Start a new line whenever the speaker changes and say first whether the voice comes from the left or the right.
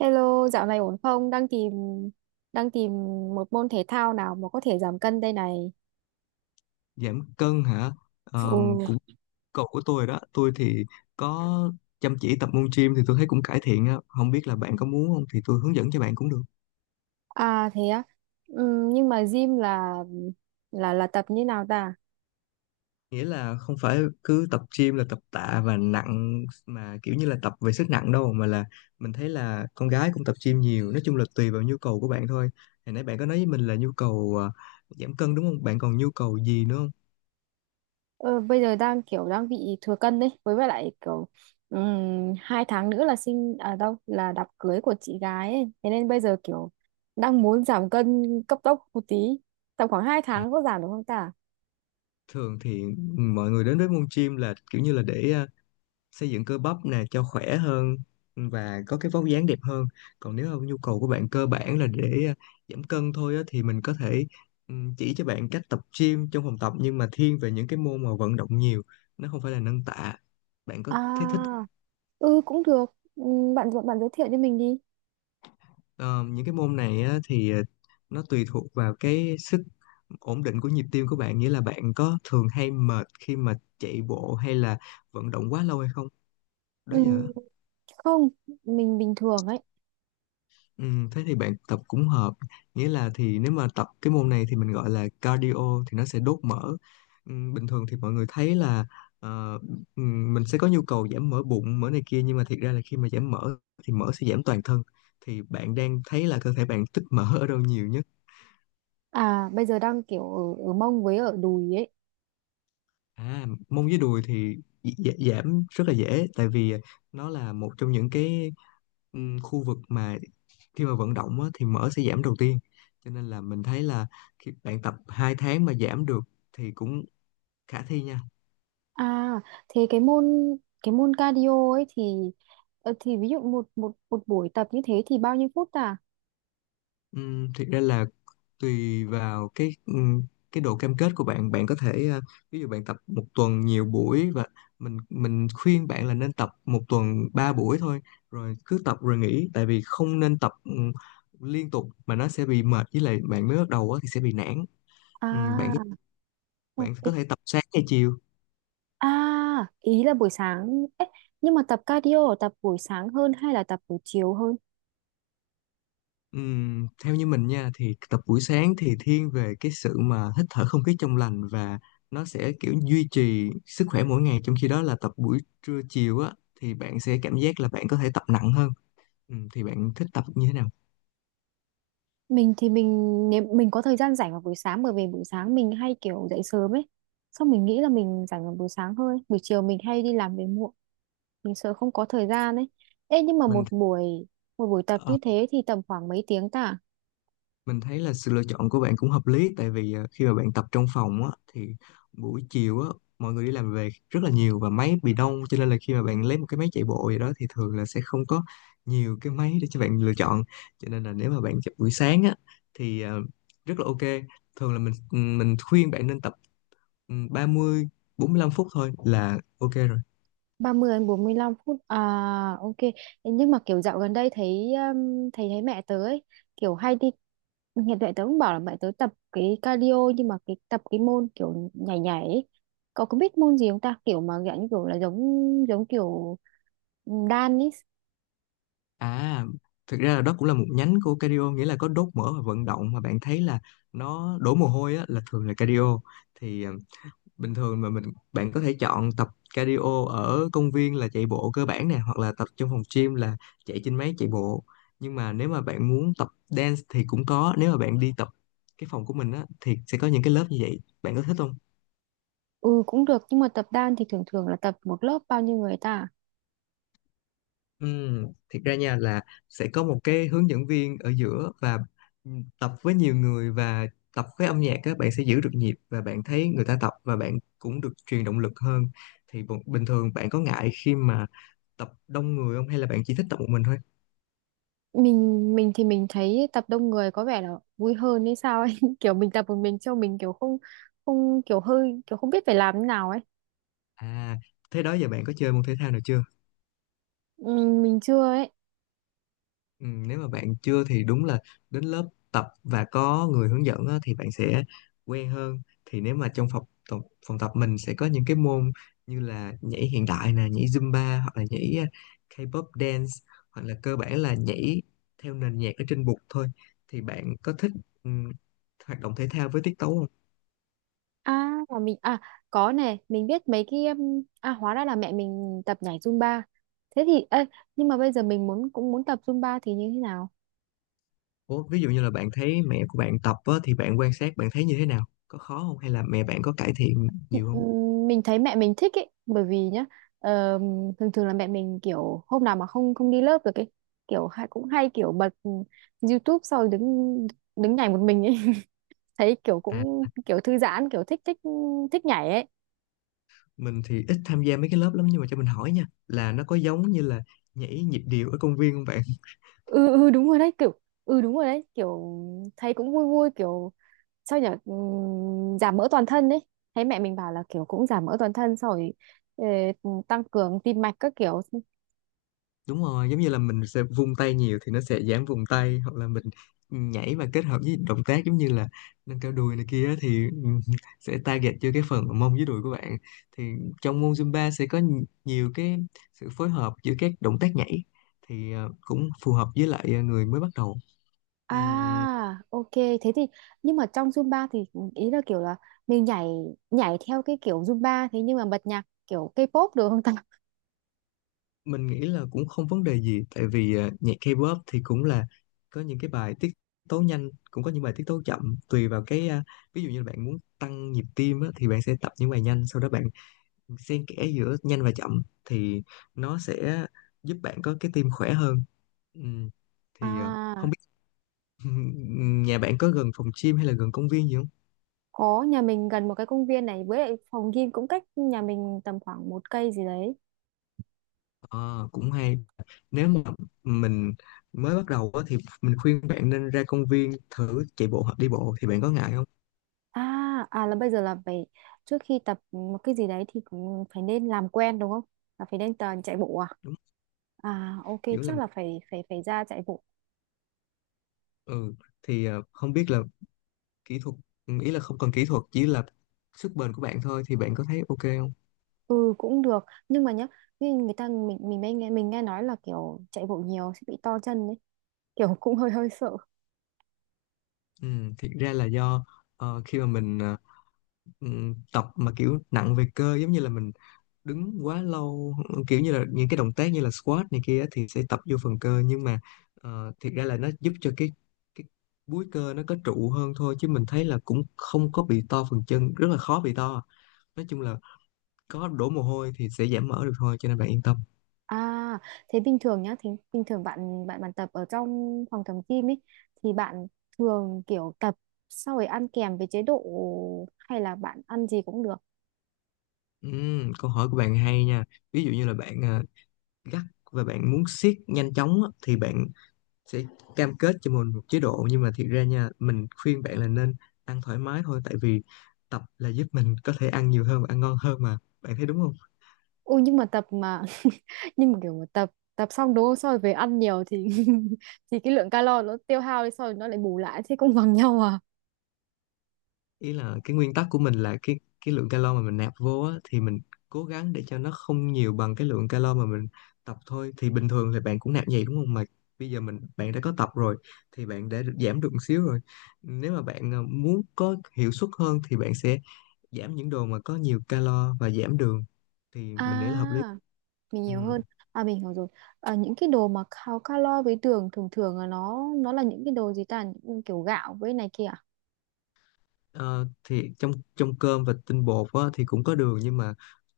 right: Hello, dạo này ổn không? Đang tìm một môn thể thao nào mà có thể giảm cân đây này.
left: Giảm cân hả?
right: Ồ.
left: Cũng cột của tôi rồi đó. Tôi thì có chăm chỉ tập môn gym thì tôi thấy cũng cải thiện á. Không biết là bạn có muốn không, thì tôi hướng dẫn cho bạn cũng được.
right: À, thế á. Nhưng mà gym là tập như nào ta?
left: Nghĩa là không phải cứ tập gym là tập tạ và nặng mà kiểu như là tập về sức nặng đâu, mà là mình thấy là con gái cũng tập gym nhiều. Nói chung là tùy vào nhu cầu của bạn thôi. Hồi nãy bạn có nói với mình là nhu cầu giảm cân đúng không, bạn còn nhu cầu gì nữa không?
right: Ờ, bây giờ đang kiểu đang bị thừa cân đấy, với lại kiểu 2 tháng nữa là sinh à đâu là đám cưới của chị gái ấy. Thế nên bây giờ kiểu đang muốn giảm cân cấp tốc một tí. Tầm khoảng hai
left: à,
right: tháng có giảm được không ta?
left: thường thì mọi người đến với môn gym là kiểu như là để xây dựng cơ bắp nè cho khỏe hơn và có cái vóc dáng đẹp hơn. Còn nếu mà nhu cầu của bạn cơ bản là để giảm cân thôi á, thì mình có thể chỉ cho bạn cách tập gym trong phòng tập, nhưng mà thiên về những cái môn mà vận động nhiều, nó không phải là nâng tạ. Bạn có
right: À,
left: thế thích?
right: ừ, cũng được. Bạn bạn giới thiệu cho mình đi.
left: Ờ, những cái môn này á, thì nó tùy thuộc vào cái sức ổn định của nhịp tim của bạn. Nghĩa là bạn có thường hay mệt khi mà chạy bộ hay là vận động quá lâu hay không, đó
right: Ừ.
left: giờ?
right: Không, mình bình thường ấy.
left: Ừ, thế thì bạn tập cũng hợp. Nghĩa là thì nếu mà tập cái môn này thì mình gọi là cardio, thì nó sẽ đốt mỡ. Ừ, bình thường thì mọi người thấy là ờ, ừ, mình sẽ có nhu cầu giảm mỡ bụng mỡ này kia, nhưng mà thiệt ra là khi mà giảm mỡ thì mỡ sẽ giảm toàn thân. Thì bạn đang thấy là cơ thể bạn tích mỡ ở đâu nhiều nhất?
right: À, bây giờ đang kiểu ở mông với ở đùi ấy.
left: À, mông với đùi thì giảm rất là dễ. Tại vì nó là một trong những cái khu vực mà khi mà vận động á, thì mỡ sẽ giảm đầu tiên. Cho nên là mình thấy là khi bạn tập 2 tháng mà giảm được thì cũng khả thi nha.
right: À, thế cái môn cardio ấy thì thì ví dụ một một một buổi tập như thế thì bao nhiêu phút à?
left: Thực ra là tùy vào cái độ cam kết của bạn. Bạn có thể ví dụ bạn tập một tuần nhiều buổi, và mình khuyên bạn là nên tập một tuần 3 buổi thôi, rồi cứ tập rồi nghỉ. Tại vì không nên tập liên tục, mà nó sẽ bị mệt, với lại bạn mới bắt đầu á thì sẽ bị nản. Bạn
right: À,
left: bạn có
right: ok.
left: thể tập sáng hay chiều.
right: À, ý là buổi sáng ấy, nhưng mà tập cardio là tập buổi sáng hơn hay là tập buổi chiều hơn?
left: Theo như mình nha thì tập buổi sáng thì thiên về cái sự mà hít thở không khí trong lành, và nó sẽ kiểu duy trì sức khỏe mỗi ngày. Trong khi đó là tập buổi trưa chiều á thì bạn sẽ cảm giác là bạn có thể tập nặng hơn. Thì bạn thích tập như thế nào?
right: Mình thì mình nếu mình có thời gian rảnh vào buổi sáng, bởi vì buổi sáng mình hay kiểu dậy sớm ấy, xong mình nghĩ là mình rảnh vào buổi sáng hơn, buổi chiều mình hay đi làm về muộn, mình sợ không có thời gian ấy. Ê, nhưng mà
left: mình
right: một buổi tập
left: ờ,
right: như thế thì tầm khoảng mấy tiếng ta?
left: mình thấy là sự lựa chọn của bạn cũng hợp lý. Tại vì khi mà bạn tập trong phòng á thì buổi chiều á, mọi người đi làm về rất là nhiều và máy bị đông. Cho nên là khi mà bạn lấy một cái máy chạy bộ gì đó thì thường là sẽ không có nhiều cái máy để cho bạn lựa chọn. Cho nên là nếu mà bạn chọn buổi sáng á thì rất là ok. Thường là mình mình khuyên bạn nên tập 30-45 phút thôi là ok rồi.
right: 30 đến 45 phút à? Ok. Ê, nhưng mà kiểu dạo gần đây thấy thấy thấy mẹ tớ ấy kiểu hay đi, hiện tại tớ cũng bảo là mẹ tớ tập cái cardio, nhưng mà cái tập cái môn kiểu nhảy nhảy ấy. Cậu có biết môn gì không ta, kiểu mà dạng như kiểu là giống giống kiểu đan ấy?
left: À, thực ra là đó cũng là một nhánh của cardio, nghĩa là có đốt mỡ và vận động. Mà bạn thấy là nó đổ mồ hôi á là thường là cardio. Thì bình thường mà mình, bạn có thể chọn tập cardio ở công viên là chạy bộ cơ bản nè, hoặc là tập trong phòng gym là chạy trên máy chạy bộ. Nhưng mà nếu mà bạn muốn tập dance thì cũng có, nếu mà bạn đi tập cái phòng của mình á thì sẽ có những cái lớp như vậy. Bạn có thích không?
right: Ừ, cũng được nhưng mà tập đan thì thường thường là tập một lớp bao nhiêu người ta?
left: Thiệt ra nha là sẽ có một cái hướng dẫn viên ở giữa và tập với nhiều người, và tập với âm nhạc, các bạn sẽ giữ được nhịp và bạn thấy người ta tập và bạn cũng được truyền động lực hơn. Thì bình thường bạn có ngại khi mà tập đông người không, hay là bạn chỉ thích tập một mình thôi?
right: Mình thì mình thấy tập đông người có vẻ là vui hơn hay sao ấy kiểu mình tập một mình cho mình kiểu không không kiểu hơi kiểu không biết phải làm thế nào ấy.
left: À, thế đó giờ bạn có chơi môn thể thao nào chưa?
right: Mình chưa ấy.
left: Ừ, nếu mà bạn chưa thì đúng là đến lớp tập và có người hướng dẫn á, thì bạn sẽ quen hơn. Thì nếu mà trong tập, phòng tập mình sẽ có những cái môn như là nhảy hiện đại nè, nhảy Zumba, hoặc là nhảy K-pop dance, hoặc là cơ bản là nhảy theo nền nhạc ở trên bục thôi. Thì bạn có thích ừm, hoạt động thể thao với tiết tấu không?
right: À, mà mình, à, có này mình biết mấy cái à, hóa ra là mẹ mình tập nhảy Zumba, thế thì ê, nhưng mà bây giờ mình muốn cũng muốn tập Zumba thì như thế nào?
left: Ủa, ví dụ như là bạn thấy mẹ của bạn tập á, thì bạn quan sát bạn thấy như thế nào? Có khó không hay là mẹ bạn có cải thiện nhiều không?
right: Mình thấy mẹ mình thích ấy, bởi vì nhá ờ, thường thường là mẹ mình kiểu hôm nào mà không không đi lớp được ấy, kiểu hay cũng hay kiểu bật YouTube sau đứng đứng nhảy một mình ấy thấy kiểu
left: À,
right: cũng kiểu thư giãn kiểu thích thích thích nhảy ấy.
left: mình thì ít tham gia mấy cái lớp lắm, nhưng mà cho mình hỏi nha là nó có giống như là nhảy nhịp điệu ở công viên không bạn?
right: Ừ, ừ, đúng rồi đấy kiểu. Ừ, đúng rồi đấy kiểu, thấy cũng vui vui, kiểu sao nhở. Giảm mỡ toàn thân đấy, thấy mẹ mình bảo là kiểu cũng giảm mỡ toàn thân, xong rồi tăng cường tim mạch các kiểu.
left: Đúng rồi, giống như là mình sẽ vung tay nhiều thì nó sẽ giảm vùng tay, hoặc là mình nhảy mà kết hợp với động tác giống như là nâng cao đùi này kia á thì sẽ target cho cái phần mông với đùi của bạn. Thì trong môn Zumba sẽ có nhiều cái sự phối hợp giữa các động tác nhảy, thì cũng phù hợp với lại người mới bắt đầu.
right: À, ok. Thế thì nhưng mà trong Zumba thì ý là kiểu là mình nhảy nhảy theo cái kiểu Zumba thế, nhưng mà bật nhạc kiểu K-pop được không ta?
left: Mình nghĩ là cũng không vấn đề gì, tại vì nhạc K-pop thì cũng là có những cái bài tiết tấu nhanh, cũng có những bài tiết tấu chậm. Tùy vào cái ví dụ như bạn muốn tăng nhịp tim á, thì bạn sẽ tập những bài nhanh, sau đó bạn xen kẽ giữa nhanh và chậm thì nó sẽ giúp bạn có cái tim khỏe hơn. Ừ. Thì
right: À,
left: không biết nhà bạn có gần phòng gym hay là gần công viên gì không?
right: có, nhà mình gần một cái công viên này, với lại phòng gym cũng cách nhà mình tầm khoảng một cây gì đấy.
left: Ờ, cũng hay. Nếu mà mình mới bắt đầu á, thì mình khuyên bạn nên ra công viên thử chạy bộ hoặc đi bộ. Thì bạn có ngại không?
right: À, à là bây giờ là phải trước khi tập một cái gì đấy thì cũng phải nên làm quen đúng không? Là phải nên chạy bộ à?
left: Đúng,
right: À, ok,
left: kiểu
right: chắc
left: làm,
right: là phải phải phải ra chạy bộ.
left: ừ. Thì không biết là kỹ thuật, ừ, ý là không cần kỹ thuật, chỉ là sức bền của bạn thôi. Thì bạn có thấy ok không?
right: Ừ, cũng được nhưng mà nhá, như người ta mình mới nghe, mình nghe nói là kiểu chạy bộ nhiều sẽ bị to chân đấy kiểu cũng hơi hơi sợ.
left: Ừ, thiệt ra là do khi mà mình tập mà kiểu nặng về cơ, giống như là mình đứng quá lâu, kiểu như là những cái động tác như là squat này kia á, thì sẽ tập vô phần cơ. Nhưng mà thiệt ra là nó giúp cho cái búi cơ nó có trụ hơn thôi, chứ mình thấy là cũng không có bị to phần chân, rất là khó bị to. Nói chung là có đổ mồ hôi thì sẽ giảm mỡ được thôi, cho nên bạn yên tâm.
right: À, thế bình thường nhá thì bình thường bạn bạn bạn tập ở trong phòng tập gym ấy thì bạn thường kiểu tập sau rồi ăn kèm với chế độ, hay là bạn ăn gì cũng được?
left: Câu hỏi của bạn hay nha. Ví dụ như là bạn gắt và bạn muốn siết nhanh chóng á, thì bạn sẽ cam kết cho mình một chế độ. Nhưng mà thiệt ra nha, mình khuyên bạn là nên ăn thoải mái thôi. Tại vì tập là giúp mình có thể ăn nhiều hơn và ăn ngon hơn mà. Bạn thấy đúng không?
right: Ừ, nhưng mà tập mà nhưng mà kiểu mà tập tập xong đúng không, sau rồi về ăn nhiều thì thì cái lượng calo nó tiêu hao đi sau rồi nó lại bù lại, thế cũng bằng nhau à?
left: Ý là cái nguyên tắc của mình là cái lượng calo mà mình nạp vô á, thì mình cố gắng để cho nó không nhiều bằng cái lượng calo mà mình tập thôi. Thì bình thường thì bạn cũng nạp vậy đúng không, mà bây giờ bạn đã có tập rồi thì bạn đã được giảm được một xíu rồi. Nếu mà bạn muốn có hiệu suất hơn thì bạn sẽ giảm những đồ mà có nhiều calo và giảm đường, thì mình nghĩ là hợp lý.
right: À, mình
left: Ừ.
right: nhiều hơn. À, mình hiểu rồi. À, những cái đồ mà cao calo với đường thường thường là nó là những cái đồ gì ta, những kiểu gạo với này kia à?
left: Ờ, thì trong trong cơm và tinh bột á, thì cũng có đường, nhưng mà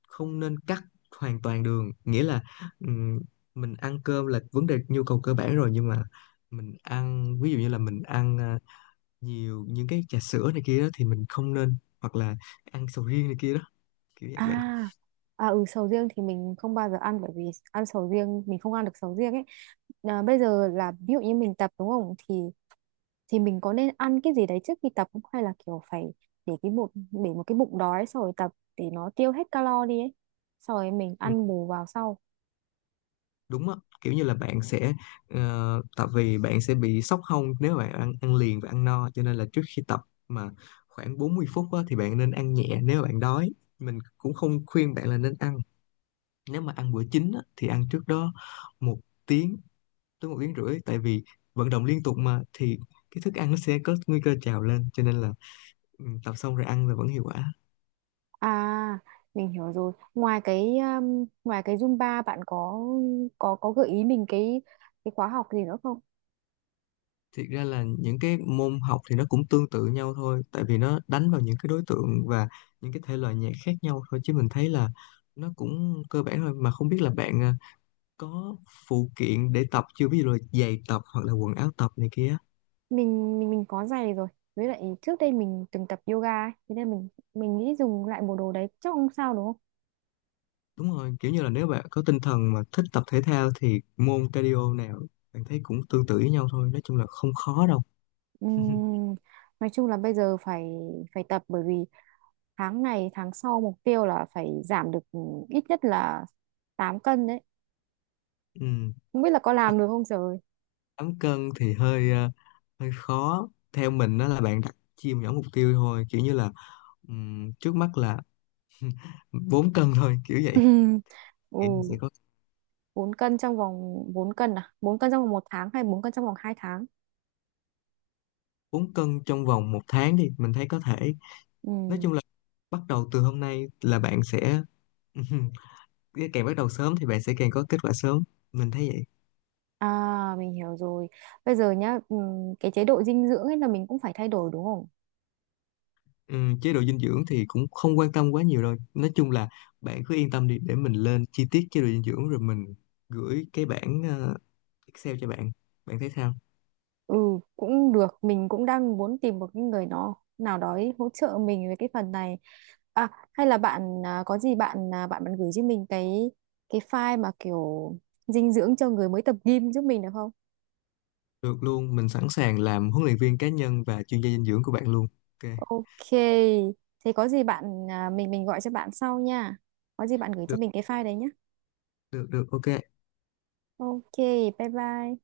left: không nên cắt hoàn toàn đường. Nghĩa là ừm, mình ăn cơm là vấn đề nhu cầu cơ bản rồi, nhưng mà mình ăn ví dụ như là mình ăn nhiều những cái trà sữa này kia đó thì mình không nên, hoặc là ăn sầu riêng này kia đó, kiểu vậy
right: À,
left: bạn.
right: à, ừ, sầu riêng thì mình không bao giờ ăn, bởi vì ăn sầu riêng, mình không ăn được sầu riêng ấy. À, bây giờ là ví dụ như mình tập đúng không thì thì mình có nên ăn cái gì đấy trước khi tập không, hay là kiểu phải để cái bụng, để một cái bụng đói xong rồi tập để nó tiêu hết calo đi ấy, xong rồi mình
left: Ừ,
right: ăn bù vào sau?
left: đúng á, kiểu như là bạn sẽ tại vì bạn sẽ bị sốc hông nếu bạn ăn ăn liền và ăn no. Cho nên là trước khi tập mà khoảng 40 phút á, thì bạn nên ăn nhẹ nếu bạn đói. Mình cũng không khuyên bạn là nên ăn, nếu mà ăn bữa chính á, thì ăn trước đó một tiếng tới một tiếng rưỡi. Tại vì vận động liên tục mà thì cái thức ăn nó sẽ có nguy cơ trào lên, cho nên là ừ, tập xong rồi ăn là vẫn hiệu quả.
right: À, mình hiểu rồi. Ngoài cái Zumba, bạn có gợi ý mình cái khóa học gì nữa không?
left: Thiệt ra là những cái môn học thì nó cũng tương tự nhau thôi, tại vì nó đánh vào những cái đối tượng và những cái thể loại nhạc khác nhau thôi, chứ mình thấy là nó cũng cơ bản thôi. Mà không biết là bạn có phụ kiện để tập chưa, ví dụ là giày tập hoặc là quần áo tập này kia.
right: Mình có giày rồi. Với lại trước đây mình từng tập yoga ấy, thế nên mình nghĩ dùng lại bộ đồ đấy chắc không sao đúng không?
left: Đúng rồi, kiểu như là nếu bạn có tinh thần mà thích tập thể thao thì môn cardio nào bạn thấy cũng tương tự với nhau thôi, nói chung là không khó đâu.
right: Ừm, nói chung là bây giờ phải phải tập, bởi vì tháng này tháng sau mục tiêu là phải giảm được ít nhất là 8 cân đấy.
left: Ừ,
right: Không biết là có làm được không trời.
left: 8 cân thì hơi hơi khó theo mình, đó là bạn đặt chia nhỏ mục tiêu thôi, kiểu như là trước mắt là 4 cân thôi kiểu vậy. Nghĩ mình sẽ
right: Ừ.
left: có
right: 4 cân trong vòng 4 cân à, 4 cân trong vòng một tháng hay 4 cân trong vòng 2 tháng?
left: 4 cân trong vòng một tháng đi, mình thấy có thể.
right: Ừ.
left: Nói chung là bắt đầu từ hôm nay là bạn sẽ càng bắt đầu sớm thì bạn sẽ càng có kết quả sớm. Mình thấy vậy.
right: À, mình hiểu rồi. Bây giờ nhá, cái chế độ dinh dưỡng ấy là mình cũng phải thay đổi đúng không?
left: Chế độ dinh dưỡng thì cũng không quan tâm quá nhiều đâu, nói chung là bạn cứ yên tâm đi, để mình lên chi tiết chế độ dinh dưỡng rồi mình gửi cái bảng Excel cho bạn. Bạn thấy sao?
right: Ừ, cũng được, mình cũng đang muốn tìm một cái người nó nào đó ấy hỗ trợ mình về cái phần này. À, hay là bạn, à, có gì bạn à, bạn bạn gửi cho mình cái file mà kiểu dinh dưỡng cho người mới tập gym giúp mình được không?
left: Được luôn, mình sẵn sàng làm huấn luyện viên cá nhân và chuyên gia dinh dưỡng của bạn luôn. Ok,
right: Ok, thế có gì bạn, à, mình gọi cho bạn sau nha, có gì bạn gửi cho
left: được,
right: mình cái file đấy nhé.
left: được, được, ok.
right: Ok, bye bye.